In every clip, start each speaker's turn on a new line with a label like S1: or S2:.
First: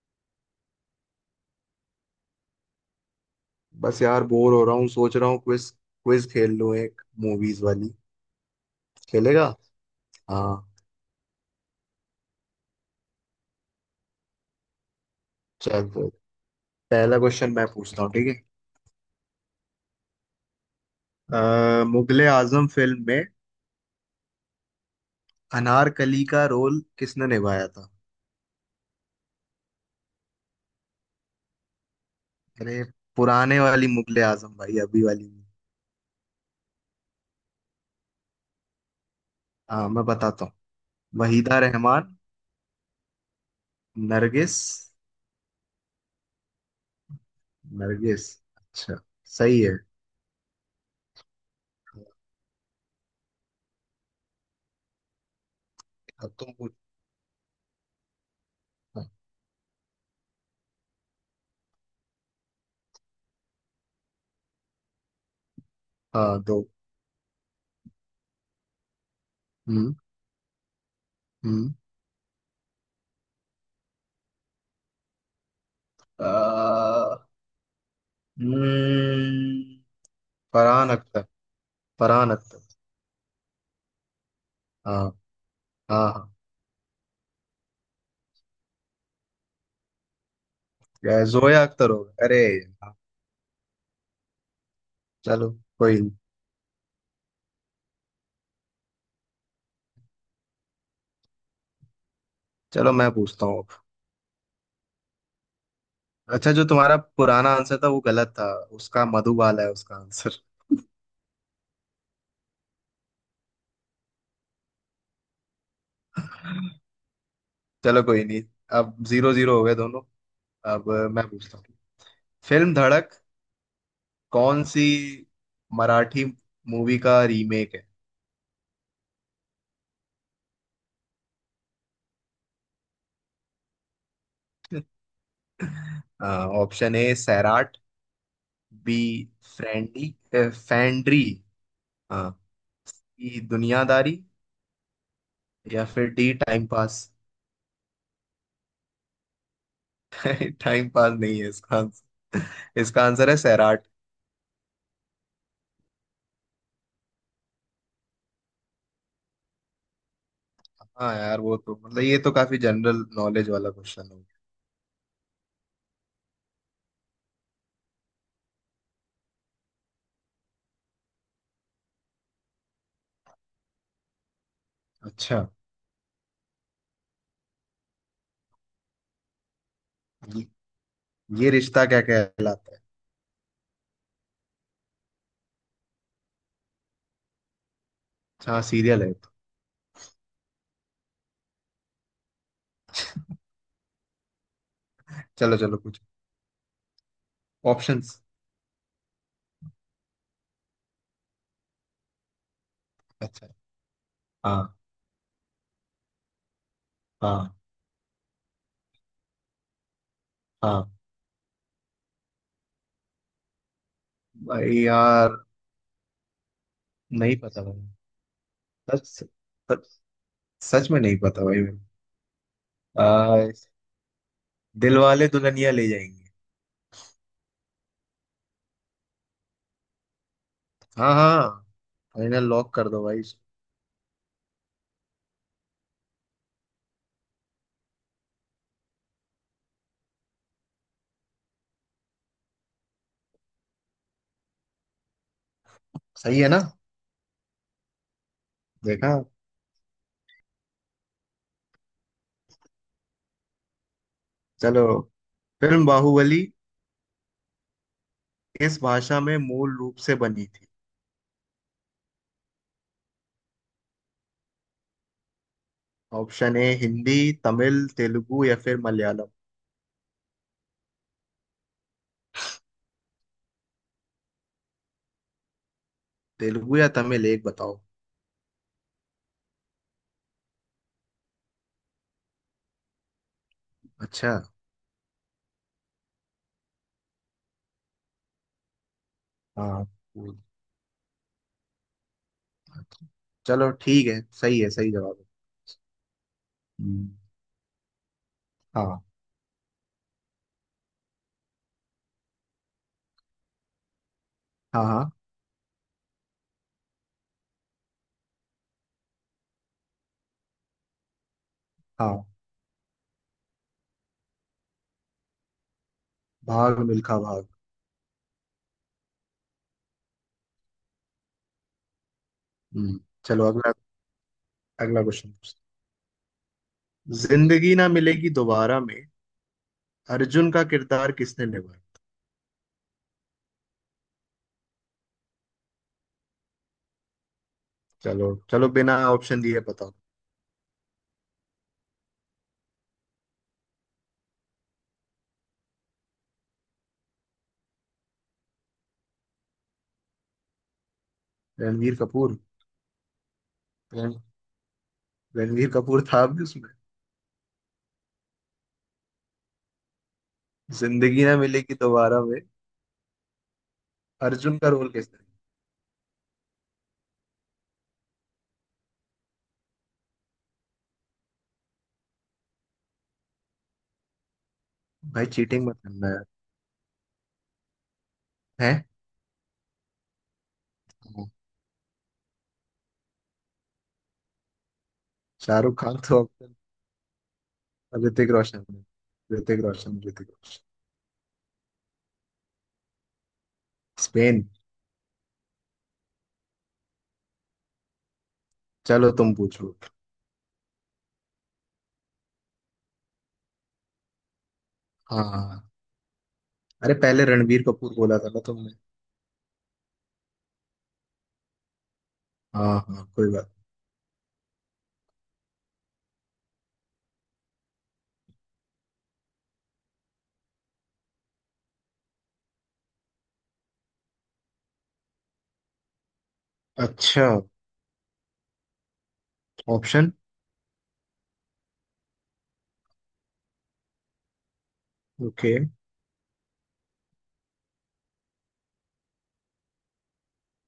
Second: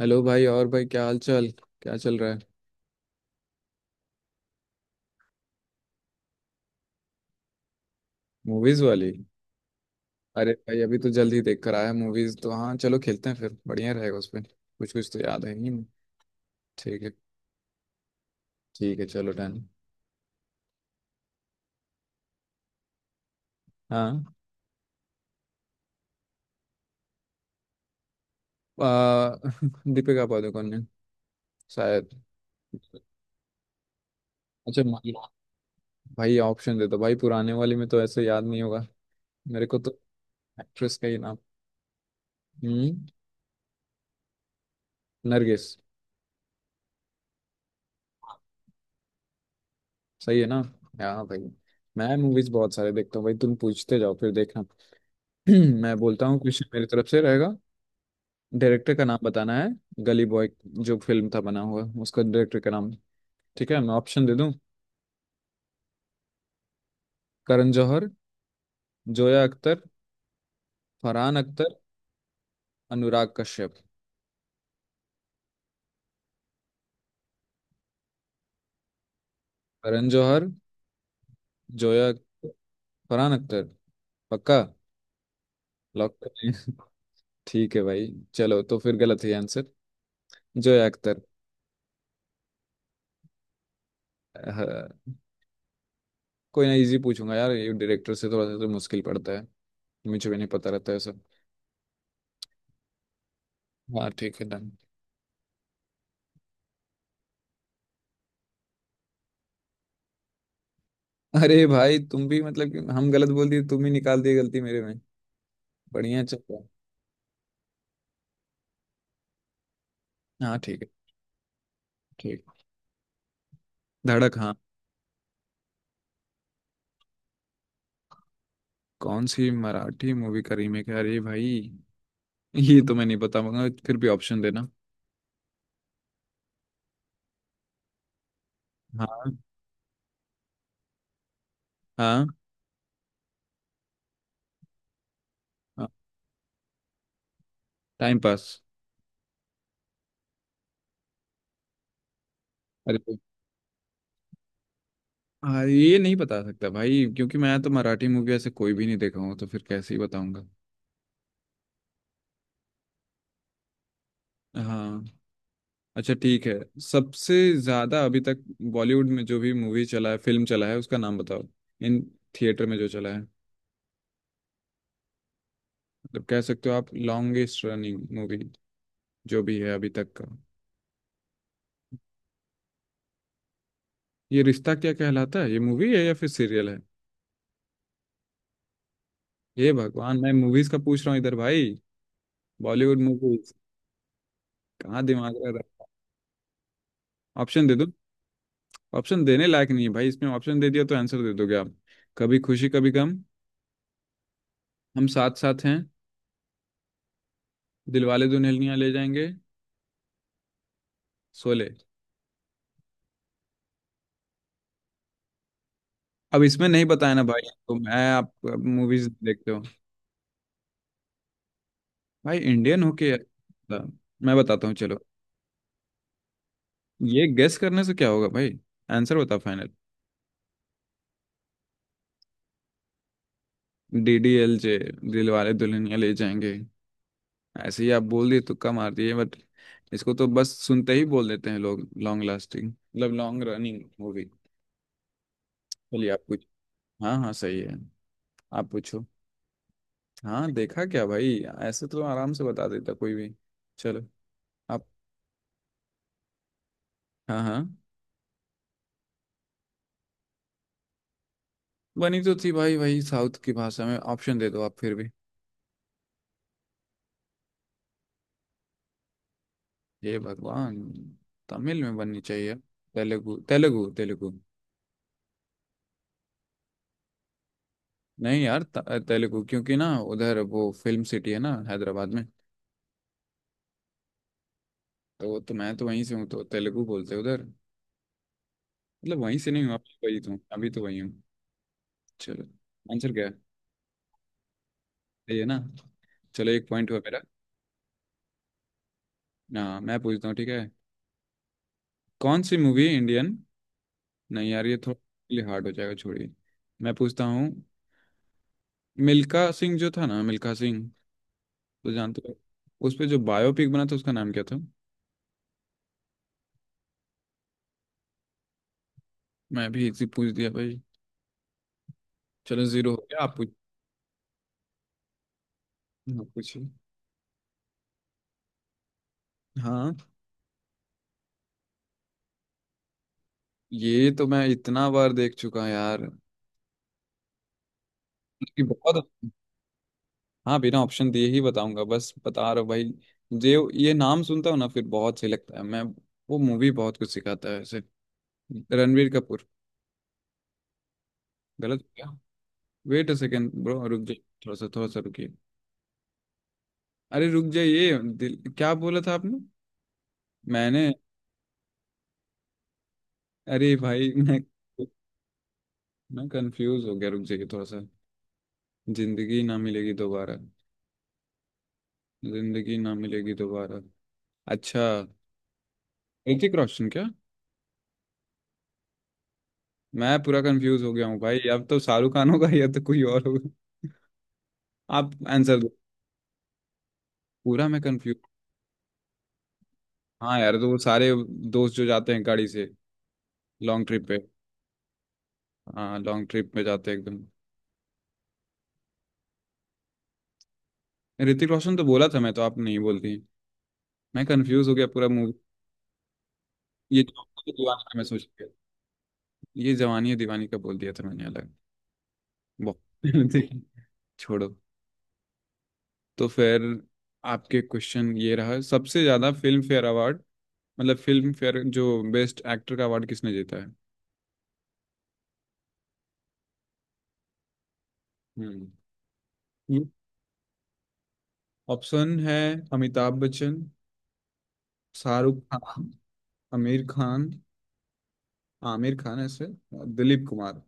S1: Hello भाई। और भाई क्या हाल चाल, क्या चल रहा है।
S2: बस यार बोर हो रहा हूँ। सोच रहा हूँ क्विज, खेल लूँ एक मूवीज वाली।
S1: मूवीज वाली।
S2: खेलेगा? हाँ,
S1: अरे भाई अभी तो जल्द ही देख कर आया मूवीज तो। हाँ चलो खेलते हैं, फिर बढ़िया रहेगा। उसमें कुछ कुछ तो याद है ही नहीं।
S2: चल फिर।
S1: ठीक है।
S2: पहला क्वेश्चन मैं पूछता हूँ, ठीक है।
S1: ठीक है चलो डन।
S2: मुगले आजम फिल्म में
S1: हाँ।
S2: अनारकली का रोल किसने निभाया था?
S1: आ, दीपिका पादुकोण ने, शायद।
S2: अरे, पुराने वाली मुगले आजम भाई,
S1: अच्छा
S2: अभी
S1: मान लो।
S2: वाली नहीं।
S1: भाई ऑप्शन दे दो भाई, पुराने वाले में तो ऐसे याद नहीं होगा मेरे को
S2: हाँ
S1: तो।
S2: मैं बताता हूँ।
S1: एक्ट्रेस का ही नाम।
S2: वहीदा रहमान,
S1: हम्म।
S2: नरगिस,
S1: नरगिस।
S2: नरगिस। अच्छा, सही है।
S1: सही है ना। हाँ भाई मैं मूवीज बहुत सारे देखता हूँ भाई, तुम पूछते जाओ फिर देखना। मैं बोलता
S2: अब
S1: हूँ
S2: तुम
S1: कुछ,
S2: पूछो।
S1: मेरी तरफ से रहेगा। डायरेक्टर का नाम बताना है। गली बॉय जो फिल्म था बना हुआ, उसका डायरेक्टर का नाम। ठीक है मैं ऑप्शन दे दूं।
S2: हाँ दो।
S1: करण जौहर, जोया अख्तर,
S2: हम्म।
S1: फरहान
S2: हम्म।
S1: अख्तर, अनुराग कश्यप।
S2: अ, हम्म,
S1: करण जौहर,
S2: फरहान अख्तर।
S1: जोया
S2: फरहान
S1: अख्तर,
S2: अख्तर।
S1: फरहान अख्तर। पक्का।
S2: हाँ हाँ
S1: लॉक कर
S2: हाँ।
S1: दें? ठीक है भाई। चलो तो फिर गलत है आंसर। जोया अख्तर।
S2: जोया अख्तर हो, अरे यार,
S1: हाँ।
S2: चलो कोई नहीं।
S1: कोई ना, इजी पूछूंगा यार, ये डायरेक्टर से थोड़ा सा तो मुश्किल पड़ता है, मुझे भी नहीं पता रहता है सब।
S2: चलो मैं पूछता हूँ।
S1: हाँ ठीक है डन।
S2: अच्छा, जो तुम्हारा पुराना आंसर था वो गलत था। उसका मधुबाला है उसका आंसर।
S1: अरे भाई तुम भी, मतलब कि हम गलत बोल दिए, तुम ही निकाल दिए गलती मेरे में। बढ़िया चल।
S2: चलो कोई नहीं। अब जीरो जीरो हो गए दोनों।
S1: हाँ ठीक है।
S2: अब मैं पूछता हूँ।
S1: ठीक।
S2: फिल्म धड़क
S1: धड़क हाँ।
S2: कौन सी मराठी मूवी का रीमेक है?
S1: कौन सी मराठी मूवी का रीमेक है, अरे भाई ये तो मैं नहीं बता पाऊंगा, फिर भी ऑप्शन देना।
S2: ऑप्शन ए सैराट, बी
S1: हाँ।
S2: फ्रेंडी फैंड्री,
S1: हाँ।
S2: हाँ, सी दुनियादारी, या
S1: हाँ।
S2: फिर D time pass.
S1: Time pass.
S2: Time pass नहीं है इसका आंसर। इसका
S1: अरे।
S2: आंसर है सैराट।
S1: हाँ ये नहीं बता सकता भाई, क्योंकि मैं तो मराठी मूवी ऐसे कोई भी नहीं देखा हूँ, तो फिर कैसे ही बताऊंगा।
S2: हाँ यार, वो तो मतलब ये तो काफी जनरल नॉलेज वाला क्वेश्चन हो गया।
S1: हाँ। अच्छा ठीक है। सबसे ज्यादा अभी तक बॉलीवुड में जो भी मूवी चला है, फिल्म चला है, उसका नाम बताओ। इन थिएटर में जो चला है,
S2: अच्छा,
S1: मतलब कह सकते हो आप लॉन्गेस्ट रनिंग मूवी जो भी है अभी तक का।
S2: ये, ये रिश्ता क्या कहलाता है।
S1: ये रिश्ता क्या कहलाता है, ये मूवी है या फिर सीरियल है।
S2: अच्छा, हाँ, सीरियल है ये तो।
S1: ये भगवान, मैं मूवीज का पूछ रहा हूँ इधर भाई, बॉलीवुड मूवीज। कहाँ दिमाग रहा
S2: चलो चलो
S1: है?
S2: कुछ
S1: ऑप्शन दे दो।
S2: ऑप्शंस।
S1: ऑप्शन देने लायक नहीं है भाई, इसमें ऑप्शन दे दिया तो आंसर दे दोगे आप। कभी खुशी कभी गम,
S2: अच्छा। हाँ।
S1: हम साथ साथ हैं,
S2: हाँ।
S1: दिलवाले दुल्हनिया ले जाएंगे,
S2: हाँ
S1: शोले।
S2: भाई। यार
S1: अब इसमें नहीं बताया ना
S2: नहीं
S1: भाई,
S2: पता
S1: तो
S2: भाई।
S1: मैं आप
S2: सच।
S1: मूवीज देखते हो,
S2: सच, सच में नहीं पता भाई मेरे।
S1: भाई इंडियन होके।
S2: आ,
S1: मैं बताता हूँ
S2: दिल
S1: चलो।
S2: वाले दुल्हनिया ले जाएंगे।
S1: ये गेस करने से क्या होगा भाई, आंसर बता फाइनल।
S2: हाँ हाँ। फाइनल लॉक कर दो भाई।
S1: D D L J, Dilwale Dulhania Le Jayenge. ऐसे ही आप बोल दिए, तुक्का मार दिए बट, इसको तो बस सुनते ही बोल देते हैं लोग, लॉन्ग लास्टिंग मतलब लॉन्ग रनिंग हो गई। चलिए आप
S2: सही
S1: कुछ।
S2: है ना?
S1: हाँ हाँ सही है। आप पूछो।
S2: देखा।
S1: हाँ देखा क्या भाई, ऐसे तो आराम से बता देता कोई भी। चलो।
S2: चलो।
S1: आप।
S2: फिल्म बाहुबली
S1: हाँ हाँ।
S2: किस भाषा में मूल रूप से बनी थी?
S1: बनी तो थी भाई वही साउथ की भाषा में, ऑप्शन दे दो आप फिर भी।
S2: ऑप्शन ए हिंदी, तमिल, तेलुगु या फिर मलयालम।
S1: हे भगवान। तमिल में बननी चाहिए। तेलुगु, तेलुगु, तेलुगु।
S2: तेलुगु या तमिल, एक बताओ।
S1: नहीं यार, तेलुगु, क्योंकि ना उधर वो फिल्म सिटी है ना हैदराबाद में।
S2: अच्छा।
S1: तो वो तो मैं तो वहीं से हूँ, तो तेलुगु बोलते हैं उधर। मतलब वहीं से नहीं हूँ
S2: हाँ।
S1: अभी, वही
S2: वो-
S1: तो, अभी तो वही हूँ। चलो आंसर क्या है।
S2: चलो ठीक है, सही है, सही जवाब है।
S1: सही है ना। चलो एक पॉइंट हुआ
S2: हम्म,
S1: मेरा।
S2: हाँ
S1: ना मैं पूछता हूँ ठीक है। कौन सी मूवी इंडियन, नहीं यार ये
S2: हाँ
S1: थोड़ा
S2: हाँ
S1: लिए हार्ड हो जाएगा, छोड़िए। मैं पूछता हूँ। मिल्खा सिंह जो था ना, मिल्खा सिंह तो जानते
S2: हाँ।
S1: हो, उस पे जो बायोपिक बना था उसका नाम क्या था।
S2: भाग मिल्खा भाग।
S1: मैं भी इसी पूछ दिया भाई। चलो जीरो
S2: हम्म।
S1: हो गया, आप
S2: चलो
S1: पूछ।
S2: अगला, अगला क्वेश्चन।
S1: आप पूछिए।
S2: जिंदगी ना मिलेगी दोबारा में
S1: हाँ
S2: अर्जुन का किरदार किसने निभाया?
S1: ये तो मैं इतना बार देख चुका यार,
S2: चलो
S1: मतलब कि
S2: चलो, बिना
S1: बहुत।
S2: ऑप्शन दिए बताओ।
S1: हाँ बिना ऑप्शन दिए ही बताऊंगा, बस बता रहा हूँ भाई। जे, ये नाम सुनता हूँ ना, फिर बहुत सही लगता है मैं, वो मूवी बहुत कुछ सिखाता है ऐसे। रणवीर कपूर। गलत हो
S2: रणवीर
S1: गया।
S2: Kapoor.
S1: Wait uh second bro, रुक
S2: रण-
S1: जाइए थोड़ा सा, थोड़ा सा रुकिए।
S2: रणवीर कपूर था भी उसमें।
S1: अरे रुक जाइए, दिल क्या बोला था आपने, मैंने।
S2: जिंदगी ना मिलेगी दोबारा में
S1: अरे भाई मैं
S2: अर्जुन का रोल कैसा है?
S1: मैं कंफ्यूज हो गया, रुक जाइए थोड़ा सा। जिंदगी ना मिलेगी दोबारा, जिंदगी ना मिलेगी दोबारा। अच्छा।
S2: भाई चीटिंग मत करना यार।
S1: ऋतिक रोशन क्या।
S2: है।
S1: मैं पूरा कंफ्यूज हो गया हूँ
S2: हाँ।
S1: भाई, अब तो शाहरुख खान होगा या तो कोई और। आप आंसर दो।
S2: शाहरुख खान तो अब
S1: पूरा मैं
S2: अब
S1: कंफ्यूज।
S2: ऋतिक रोशन है। ऋतिक रोशन ऋतिक
S1: हाँ यार
S2: रोशन
S1: तो वो सारे दोस्त जो जाते हैं गाड़ी से, लॉन्ग ट्रिप पे।
S2: स्पेन।
S1: हाँ लॉन्ग ट्रिप पे जाते हैं एकदम।
S2: चलो तुम पूछो।
S1: ऋतिक रोशन तो बोला था मैं, तो आप नहीं बोलती, मैं कंफ्यूज हो गया पूरा मूवी।
S2: हाँ। अरे
S1: ये
S2: पहले
S1: जवानी है
S2: रणबीर
S1: दीवानी
S2: कपूर
S1: का मैं
S2: बोला
S1: सोच
S2: था ना
S1: गया,
S2: तुमने।
S1: ये जवानी है दीवानी का बोल दिया था मैंने अलग।
S2: हाँ हाँ, कोई बात।
S1: बहुत। छोड़ो। तो फिर आपके क्वेश्चन ये रहा, सबसे ज्यादा फिल्म फेयर अवार्ड, मतलब फिल्म फेयर जो बेस्ट एक्टर का अवार्ड, किसने जीता है।
S2: अच्छा,
S1: हम्म।
S2: ऑप्शन।
S1: ऑप्शन है। अमिताभ बच्चन, शाहरुख
S2: ओके।
S1: खान, आमिर खान, आमिर खान ऐसे, दिलीप कुमार।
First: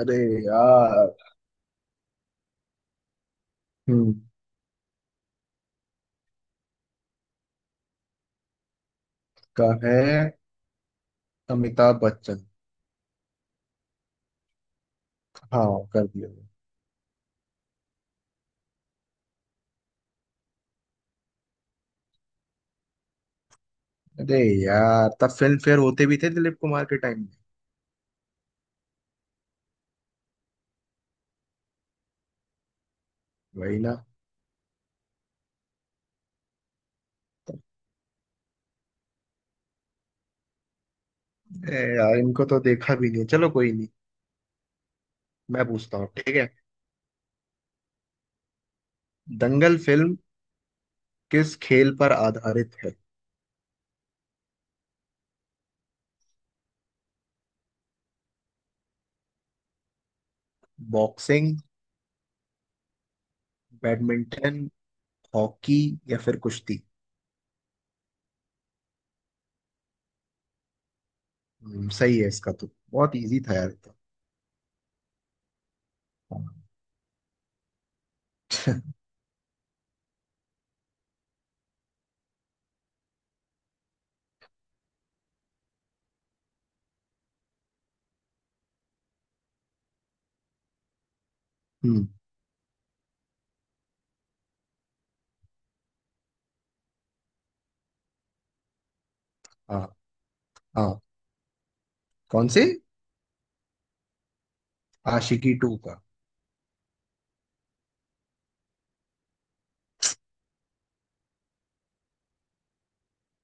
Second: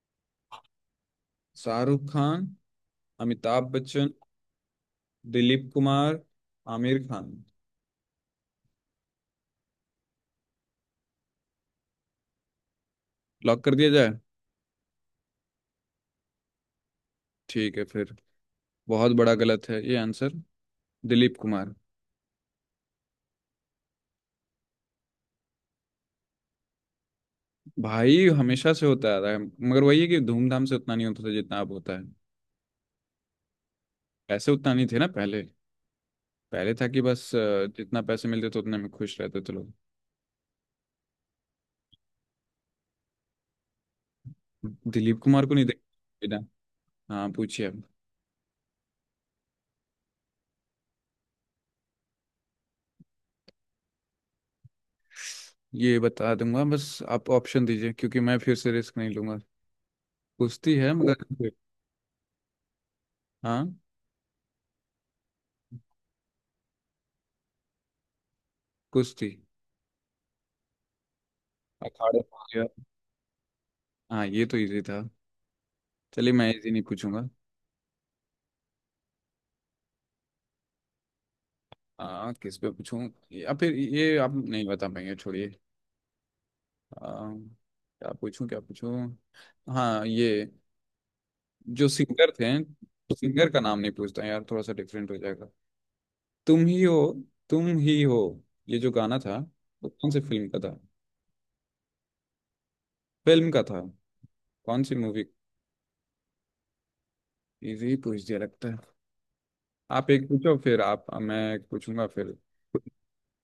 S2: अरे यार।
S1: शाहरुख खान, अमिताभ बच्चन,
S2: हम्म।
S1: दिलीप कुमार, आमिर खान।
S2: का है अमिताभ बच्चन।
S1: लॉक कर दिया जाए।
S2: हाँ, कर दिया मैंने।
S1: ठीक है फिर। बहुत बड़ा गलत है ये आंसर। दिलीप कुमार।
S2: अरे यार, तब फिल्म फेयर होते भी थे दिलीप कुमार के टाइम में?
S1: भाई हमेशा से होता आ रहा है, मगर वही है कि धूमधाम से उतना नहीं होता था जितना अब होता है।
S2: वही ना।
S1: पैसे उतना नहीं थे ना पहले। पहले था कि बस जितना पैसे मिलते थे उतने में खुश रहते थे लोग।
S2: ए यार, इनको तो देखा भी नहीं, चलो कोई नहीं।
S1: दिलीप कुमार को
S2: मैं
S1: नहीं
S2: पूछता हूँ, ठीक
S1: देखना।
S2: है।
S1: हाँ पूछिए अब।
S2: दंगल फिल्म किस खेल पर आधारित है?
S1: ये बता दूंगा, बस आप ऑप्शन दीजिए, क्योंकि मैं फिर से रिस्क नहीं लूंगा। कुश्ती है मगर ओके।
S2: बॉक्सिंग,
S1: हाँ।
S2: बैडमिंटन, हॉकी या फिर कुश्ती।
S1: कुश्ती।
S2: सही
S1: अखाड़े
S2: है,
S1: में हो
S2: इसका
S1: गया।
S2: तो बहुत इजी था यार ये तो।
S1: हाँ ये तो इजी था। चलिए मैं इजी नहीं पूछूंगा। किस पे पूछूं, या फिर ये आप नहीं बता पाएंगे, छोड़िए। आ, क्या पूछूं क्या पूछूं। हाँ ये जो
S2: हम्म।
S1: सिंगर थे, सिंगर का नाम नहीं पूछता यार, थोड़ा सा डिफरेंट हो जाएगा। तुम ही हो, तुम ही हो, ये जो गाना था,
S2: हाँ।
S1: वो कौन से फिल्म का था,
S2: हाँ कौन से।
S1: फिल्म का था, कौन सी मूवी।
S2: आशिकी टू का।
S1: इजी पूछ दिया लगता है। आप एक पूछो फिर आप, मैं एक पूछूंगा फिर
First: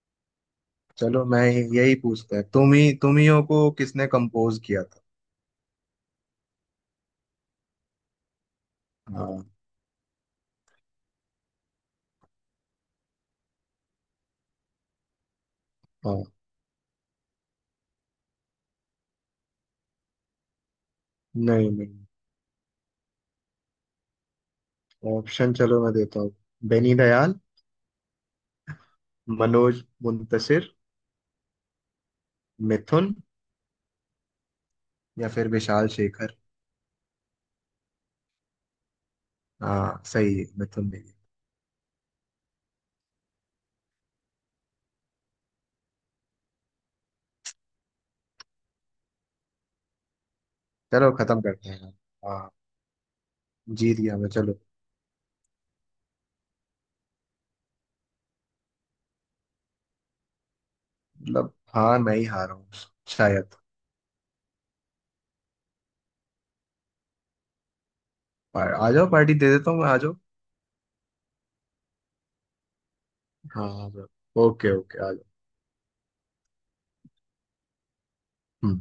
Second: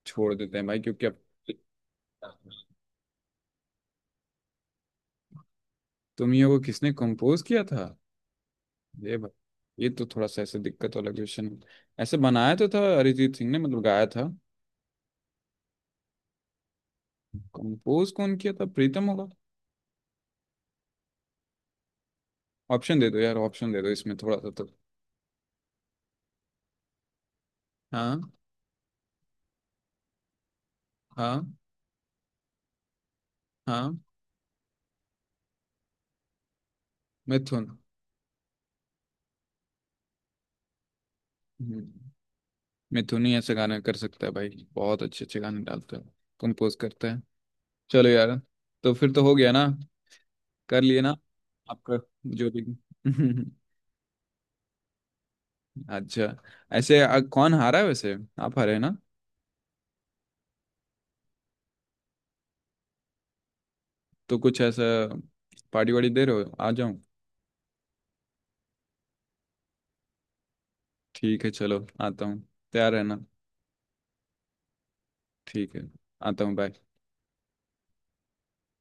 S1: छोड़ देते हैं भाई क्योंकि अब।
S2: चलो मैं यही पूछता है, तुम ही तुम हियों को किसने कंपोज किया था?
S1: तुमियों को किसने कंपोज किया था। ये भाई
S2: हाँ।
S1: ये तो थोड़ा सा ऐसे दिक्कत वाला क्वेश्चन है। ऐसे बनाया तो था अरिजीत सिंह ने, मतलब गाया था।
S2: हाँ।
S1: कंपोज कौन किया था, प्रीतम होगा।
S2: नहीं नहीं।
S1: ऑप्शन दे दो यार, ऑप्शन दे दो, इसमें थोड़ा सा तो।
S2: ऑप्शन चलो मैं देता हूँ। बेनी दयाल,
S1: हाँ।
S2: मनोज मुंतशिर,
S1: हाँ।
S2: मिथुन,
S1: हाँ।
S2: या फिर विशाल शेखर।
S1: मिथुन।
S2: हाँ सही है, मिथुन।
S1: हम्म। मिथुन ही ऐसे गाने कर सकता है भाई, बहुत अच्छे अच्छे गाने डालता है, कंपोज करता है। चलो यार, तो फिर तो हो गया ना, कर लिए
S2: चलो
S1: ना।
S2: खत्म करते हैं।
S1: आपका
S2: हाँ,
S1: जो भी।
S2: जीत गया मैं, चलो।
S1: अच्छा। ऐसे कौन हारा है वैसे, आप हारे हैं ना।
S2: मतलब हाँ, मैं ही हारा हूँ शायद।
S1: तो कुछ ऐसा पार्टी वार्टी दे रहे हो, आ जाऊं।
S2: आ, आ जाओ, पार्टी दे देता हूँ, मैं आ जाओ।
S1: ठीक है चलो आता हूँ, तैयार रहना।
S2: हाँ आ जाओ। ओके ओके, आ जाओ।
S1: ठीक है आता हूँ, बाय।
S2: हम्म।